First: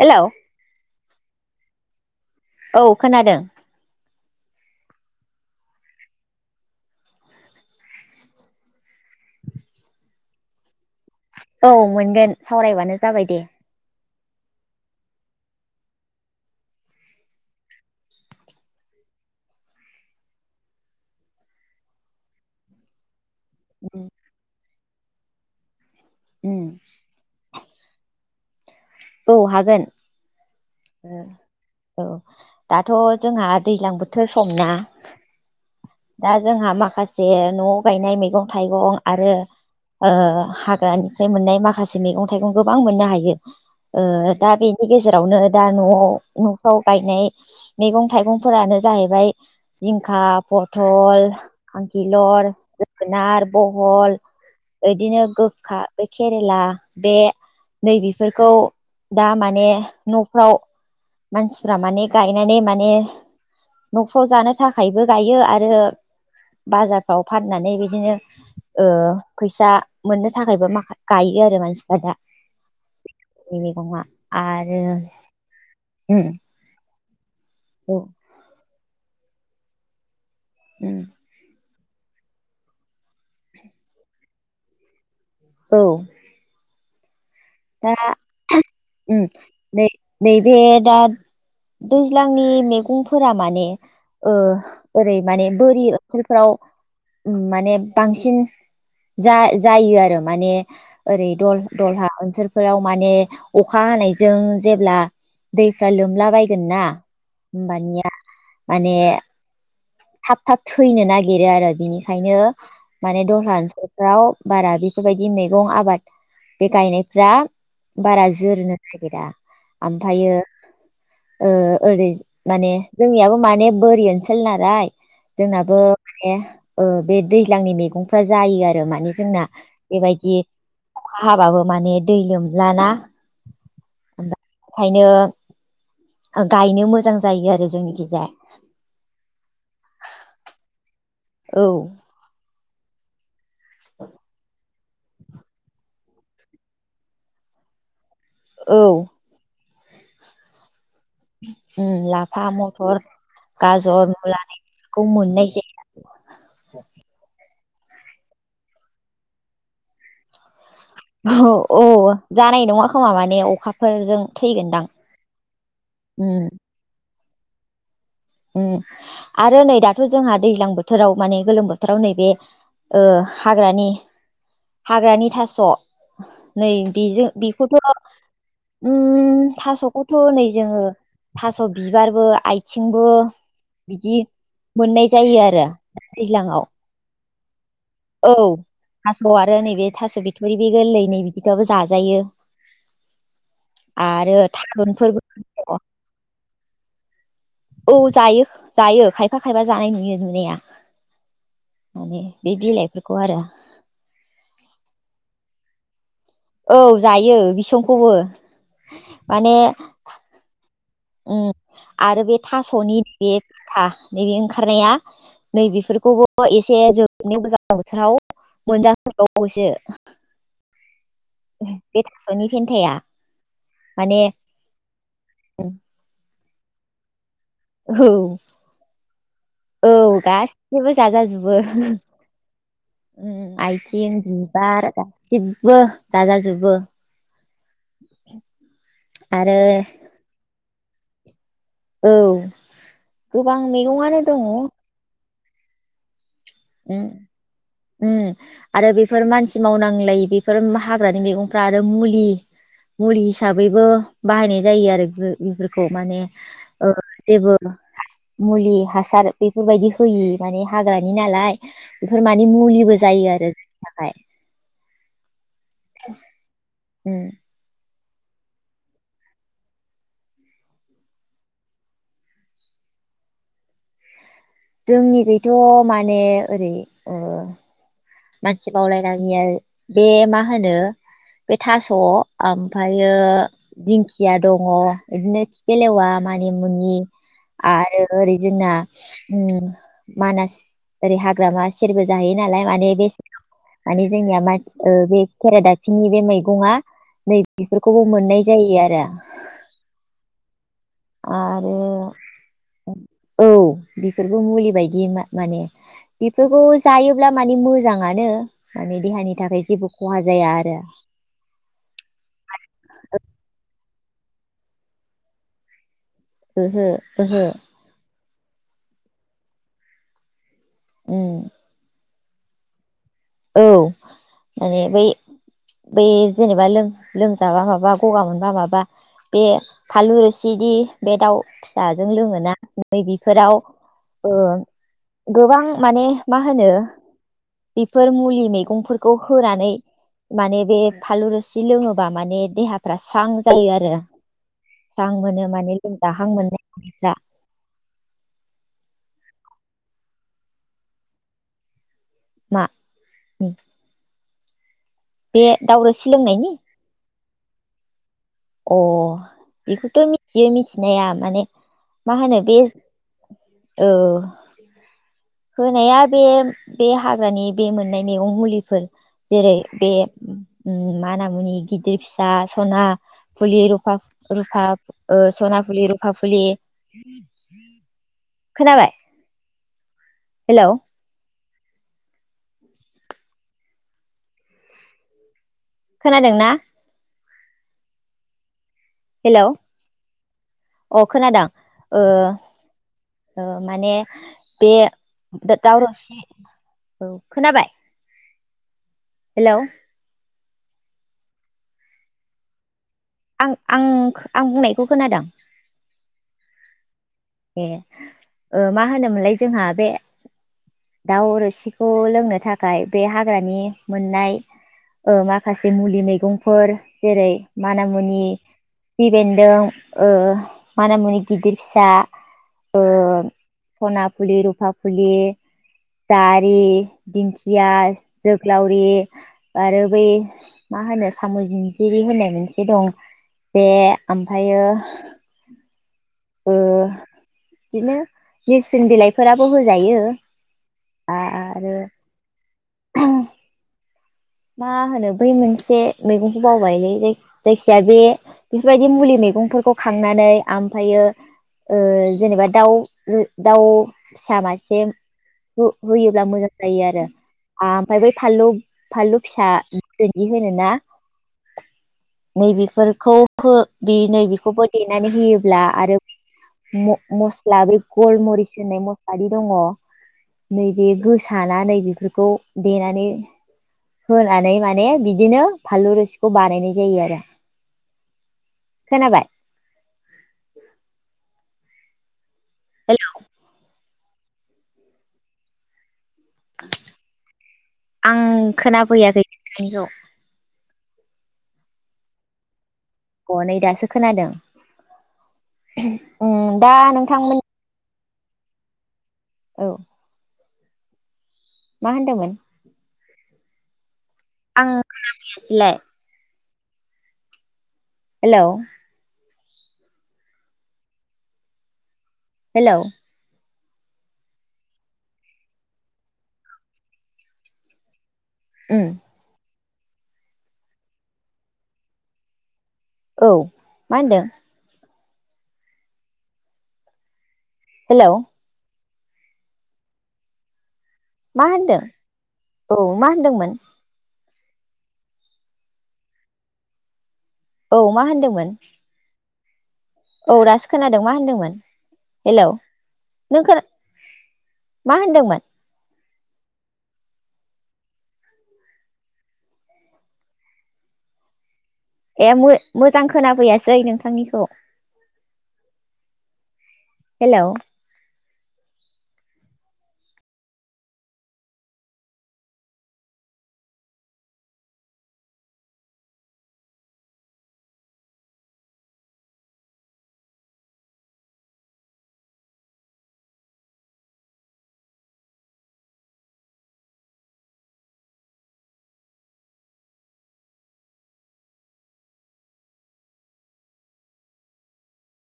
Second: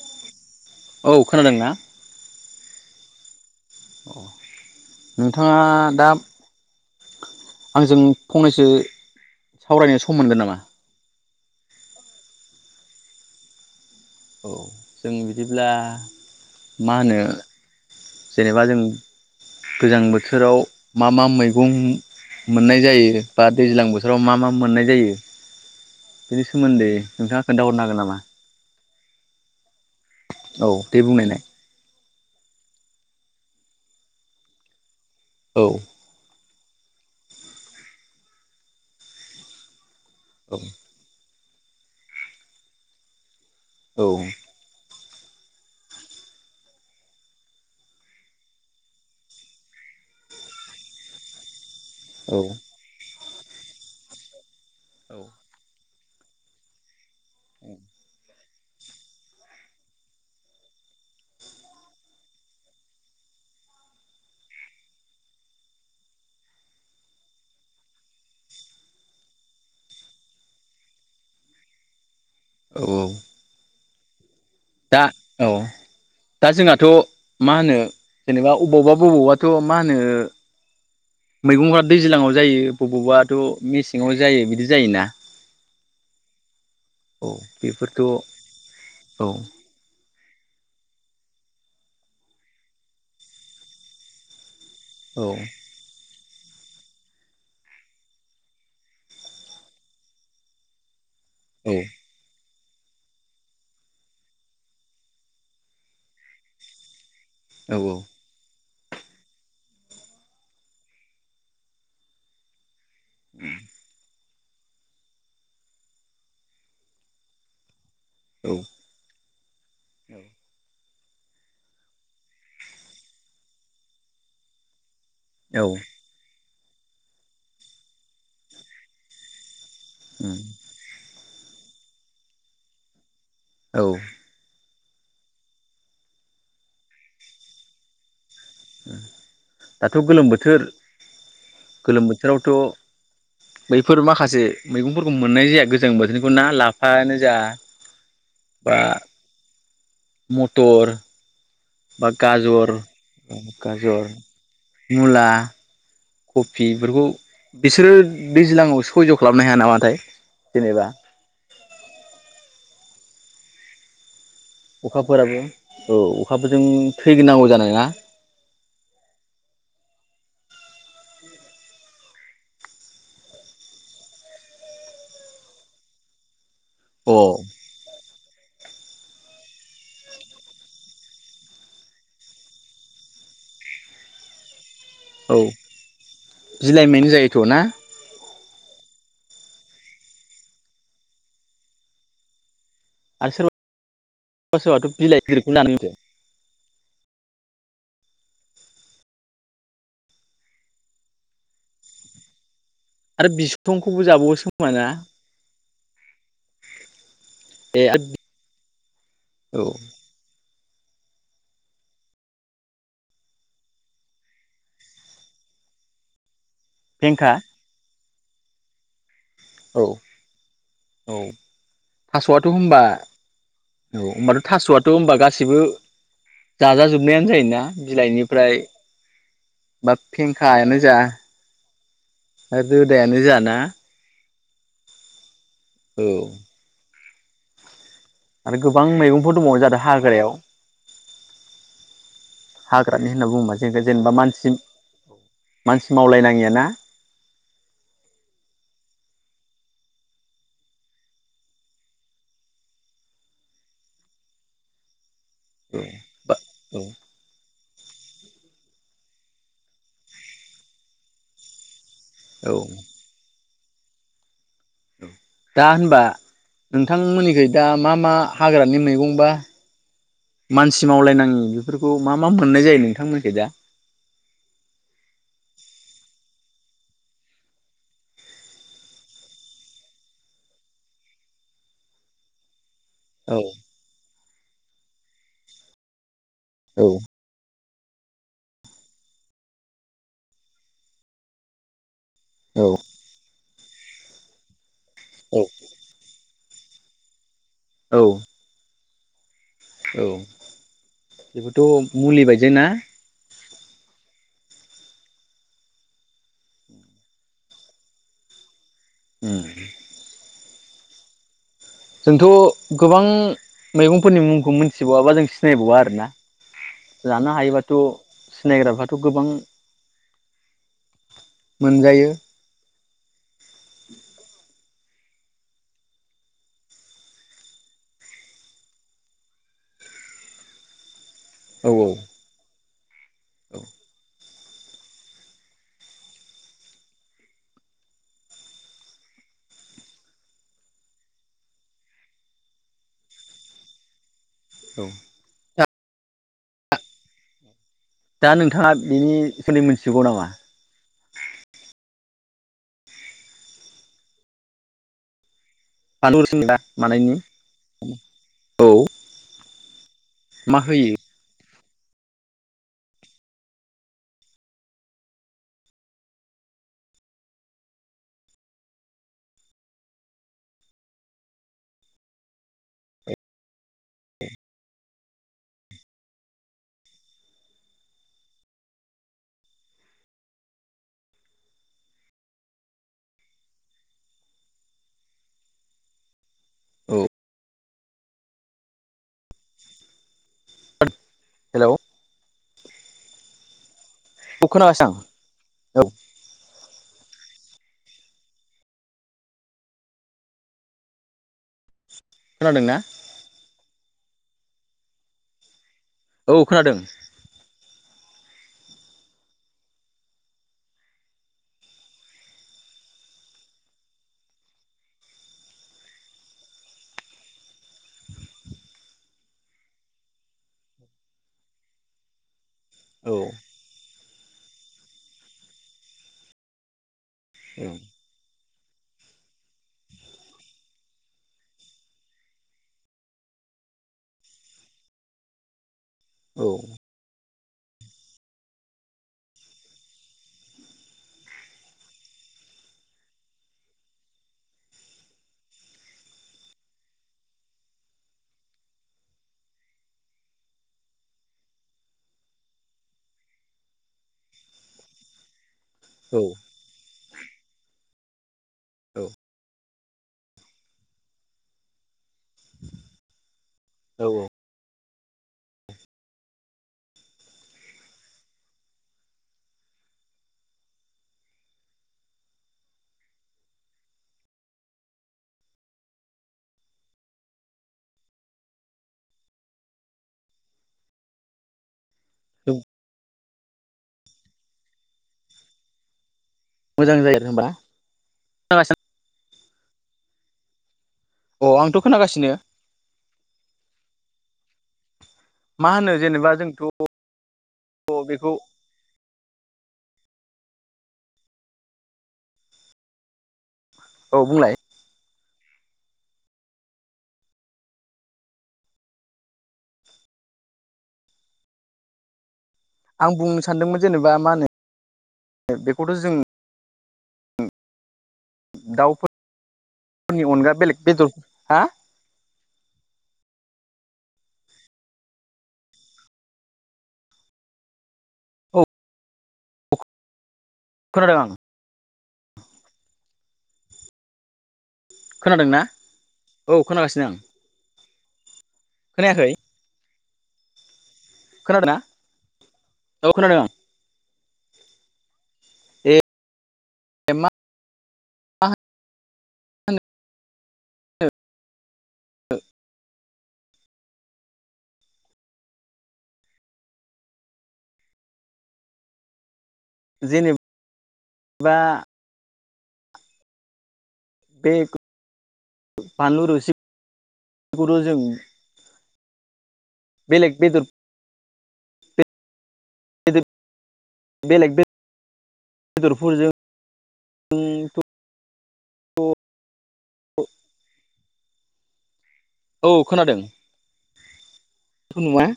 Hello औ खोनादों ना? औ खोनादों नोंथाङा दा आंजों फंनैसो सावरायनाय सम मोनगोन नामा? औ मोनगोन सावरायबानो जाबाय दे औ जों बिदिब्ला मा होनो जेनेबा जों गोजां बोथोराव मा मा मैगं मोननाय जायो बा दैज्लां बोथोराव मा मा मोननाय जायो बेनि उम सोमोन्दै नोंथाङा खोन्थााहरनो हागोन नामा औ हागोन औ बेे बुंनायनाय औ दाथ' जोंहा दैज्लां बोथोर समना औ दा जोंहा माखासे न'आव गायनाय मैगं थाइगं आरो औ हाग्रानि मोननाय माखासे मैगं थाइगं गोबां मोननो हायो औ बेनि जेरावनो दा न'आव न'फ्राव गायनाय मैगं थाइगंफोरानो जाहैबाय जिंखा पथल औ खांखिलर जोगोनार बहल औ बिदिनो गोखा केरेला बे नै बेफोरखौ दा माने न'फ्राव मानसिफ माने गायनानै माने न'फ्राव जानो थाखायबो गायो आरो बाजारफ्राव फाननानै बिदिनो ओ फैसा मोननो थाखायबो माख गायो आरो मानसिफ्रा दा औ बे मैगङा आरो दा औ उम दा जोंहाथ' मा होनो औ जेनेबा बबावबा बबावबाथ' मा होनो उम मैगंफ्रा दैज्लाङाव जायो बबावबाथ' मेसेङाव जायो बिदि जायोना औ औ दा बेफोरथ' औ औ दे नैबे दा दैज्लांनि मैगंफोरा माने ओरै औ माने बोरि सकेलफ्राव माने बांसिन जा जायो आरो माने ओरै दल औ दलहाओ बेफोराव माने अखा हानायजों जेब्ला दैफ्रा लोमला बायगोन ना औ होमबानिया माने थाब थाब थैनो नागिरो आरो बिनिखायनो माने दस्रा ओनसोलफ्राव बारा बेफोरबायदि मैगं आबाद बे गायनायफ्रा बारा जोरनो नागिरा ओमफ्रायो ओ ओरै मान जोंनियाबो माने बोरि ओनसोल नालाय औ जोंनाबो बे दैज्लांनि मैगंफ्रा जायो आरो माने जोंना बेबायदि अखा हाबाबो माने दै लोमज्लाना औ ओंखायनो गायनो मोजां जायो आरो जोंनि गेजाया दाथ' गोलोम बोथोर औ गोलोम बोथोरावथ' बैफोर माखासे मैगंफोरखौ मोननाय जाया गोजां बोथोरखौ ना लाफायानो जाय औ मटर उम बा लाफा गाजर मथर गाजर मुला मोननाय कफि बेफोरखौ बिसोरो दैज्लाङाव सयज' खालामनो हाया नामाथाय जेनेबा औ जानाय नङा खोमा माने अखाफोरजों थैगोनदां अखाफोराबो औ उम अखाफोरजों थैग्रोनांगौ जानाय ना उम आरो नै दाख्लै जोंहा दैज्लां बोथोराव माने गोलोम बोथोराव नैबे ओ हाग्रानि हाग्रानि थास' नै अ बेजों बेखौथ' उम थास'खौथ' नै जोङो थास' बिबारबो आइथिं- बो बिदि मोननाय जायो औ आरो दैज्लांआव बिलाइमायनो जायोथ' ना औ थास' आरो नैबे थास' बिथरि बे गोरलै नै बिदिबाबो जाजायो आरो आरो सोरबा सोरबाथ' बिलाइ गिदिरखौनो दानो थारुनफोरबो माथो [inaudible] औ जायो जायो खायफा खायफा जानाय नुयो नुनाया माने बे बिलाइ आरो बिसंखौबो जाबावोसो खोमाना? औ जायो बिसंखौबो माने औ उम आरो बे थास'नि नैबे फेंखा नैबे ओंखारनाया नै बेफोरखौबो एसे फेंखा जोंनि गोजां बोथोराव मोनजाथारबावसो औ थास'आथ' होमबा फेन्थाया औ माने होमबाथ' थास'आथ' होमबा गासिबो जाजाजोबनायानो जायोना? औ बिलाइनिफ्राय औ बा फेंखायानो गासिबो जा जाजा जुबो। रोदायानो उम जाना आइथिं बिबार गाससिबो औ जाजाजोबो आरो गोबां मैगंफोर आरो दंबावो जोंहाथ' हाग्रायाव औ हाग्रानि होनना बुङोबा गोबां जों दा जेनेबा मैगंआनो दङ मानसि औ मानसि मावलाय नाङि आरो उम [inaudible] उम आरो बेफोर मानसि मावनांलायि बेफोर हाग्रानि मैगंफ्रा आरो मुलि मुलि हिसाबैबो बाहायनाय जायो आरो बेफोर औ बेफोरखौ माने बा औ ओ जेबो मुलि हासार बेफोरबायदि होयि माने हाग्रानि नालाय बेफोर मानि औ मुलिबो जायो आरो जोंनि थाखाय औ दा होनबा उम नोंथांमोननिखै दा मा मा हाग्रानि मैगं बा मानसि मावलायनाङि बेफोरखौ मा मा मोननाय जायो नोंथांमोनिखै दा जोंनिखैथ' माने ओरै ओ मानसि मावलायङिया बे मा होनो बे थास' ओम- फायो औ दिंखिया दङ बिदिनो खिफिलेवा औ मानिमुनि आरो ओरै जोंना उम मानास ओरै हाग्रामा सेरबो- जाहैयो नालाय औ माने बे माने जोंनिया मा बे ओ खेराादाफिनि बे मै- गङा नै औ बेफोरखौबो मोननाय जायो आरो औ आरो बेबोथ' मुलि बायदियानो ना? औ बेफोरबो मुलि बायदि माने बेफोरखौ जायोब्ला मानि मोजाङानो माने देहानि उम थाखाय जेबो खहा जाया आरो जोंथ' गोबां मैगंफोरनि मुंखौ मोनथिबावा बा जों सिनायबावा आरोना। ओहो लानो ओहो हायोबाथ' सिनायग्राफ्राथ' गोबां उम मोनजायो। औ माने बै। बै जेनेबा लोमजाबा माबा गगा मोनबा माबा बे फालु रसिदि बे दाउ औ फिसाजों लोङोना नै बेफोराव औ ओ गोबां माने मा होनो। बेफोर मुलि मैगंफोरखौ होनानै। माने बे फालु रोसि लोङोबा माने देहाफ्रा स्रां जायो आरो औ स्रां मोनो माने लोंजाहां मोननायफ्रा। दा नोंथाङा बिनि सो मोनथिगौ नामा मा? बे दावरोसि फालु‌ रोसि लोंनायनि मानायनि औ अ बेखौथ' मिथियो मा होयो मिथिनाया माने। मा होनो बे औ। होनाया बे बे हाग्रानि बे मोननाय मैगं मुलिफोर जेरै बे माना मुनि गिदिर फिसा सना फुलि रुफा रुफा सना फुलि, रुफा फुलि, खोनाबाय? हेल' खोनादों ना? औ। हेल' अ खोनादों हेलौ ए। माने औ बे खोनागासिनो दा दाव‌ आं औ रोसि औ। खोनाबाय हेल' खोनादों ना? आं आं बुंनायखौ खोनादों। अ खोनादों ए मा होनोमोनलाय जोंहा बे दाउ रोसिखौ लोंनो थाखाय बे हाग्रानि मोननाय। ओ माखासे मुलि मैगंफोर जेरै माना मुनि गिबि बेन्दों ओ माना मुनि गिदिर फिसा। ओ औ सना फुलि रुफा फुलि जारि। दिंखिया औ जोग। लावरि आरो बै मा होनो साम' जिनजिरि होननाय मोनसे दं। बे ओमफ्रायो। [inaudible] ओ औ बिदिनो नोरसिं बिलाइफोराबो होजायो। आरो। मा होनो बै मोनसे मैगंखौ बावबायलै जायखिजाया बे बेफोरबायदि मुलि मैगंफोरखौ खांनानै ओमफ्रायो। ओ जेनेबा दाउ दाउ फिसा मासे होयोब्ला मोजां जायो आरो ओमफ्राय बै फानलु औ फानलु फिसा। बिदि होनोना नैबेफोरखौ औ नैबेखौबो। देनानै होयोब्ला आरो। मस्ला बे गरमरिस होननाय मस्ला बे दङ' नैबे गोसा ना नै बेफोरखौ देनानै होनानै माने बिदिनो फानलु रोसिखौ बानायनाय जायो आरो खोनाबाय हेल' मोजां जायो आरो होमबा आं खोनाफैयाखै नोंथांखौ अ आंथ' खोनागासिनो अ नै दासो खोनादों मा दा नोंथांमोननि औ बेखौ औ मा होनदोंमोन औ बुंलाय आं खोनाफैयासैलाय हेलौ हेलौ सान्दोंमोन जेनेबा मा होनो बेखौथ' जों उम दाउफोरफोरनि अनगा बेलेग बेदरफोर हा औ मा होनदों हेलौ औ खोनादों आं मा होनदों औ मा होनदोंमोन खोनादोंना औ खोनागासिनो आं औ मा होनदोंमोन खोनायाखै औ दासो खोनादों मा होनदोंमोन खोनादों ना हेलौ औ खोनादों नों आं खोना मा होनदोंमोन ए मा होनो ए मोजां खोनाफैयासै नोंथांनिखौ हेलौ जेनेबा बे बानलु रोसिखौथ' जों बेलेग बिदर बेलेग बे बेदरफोरजों [unintelligible] औ खोनादों [unintelligible] मोजां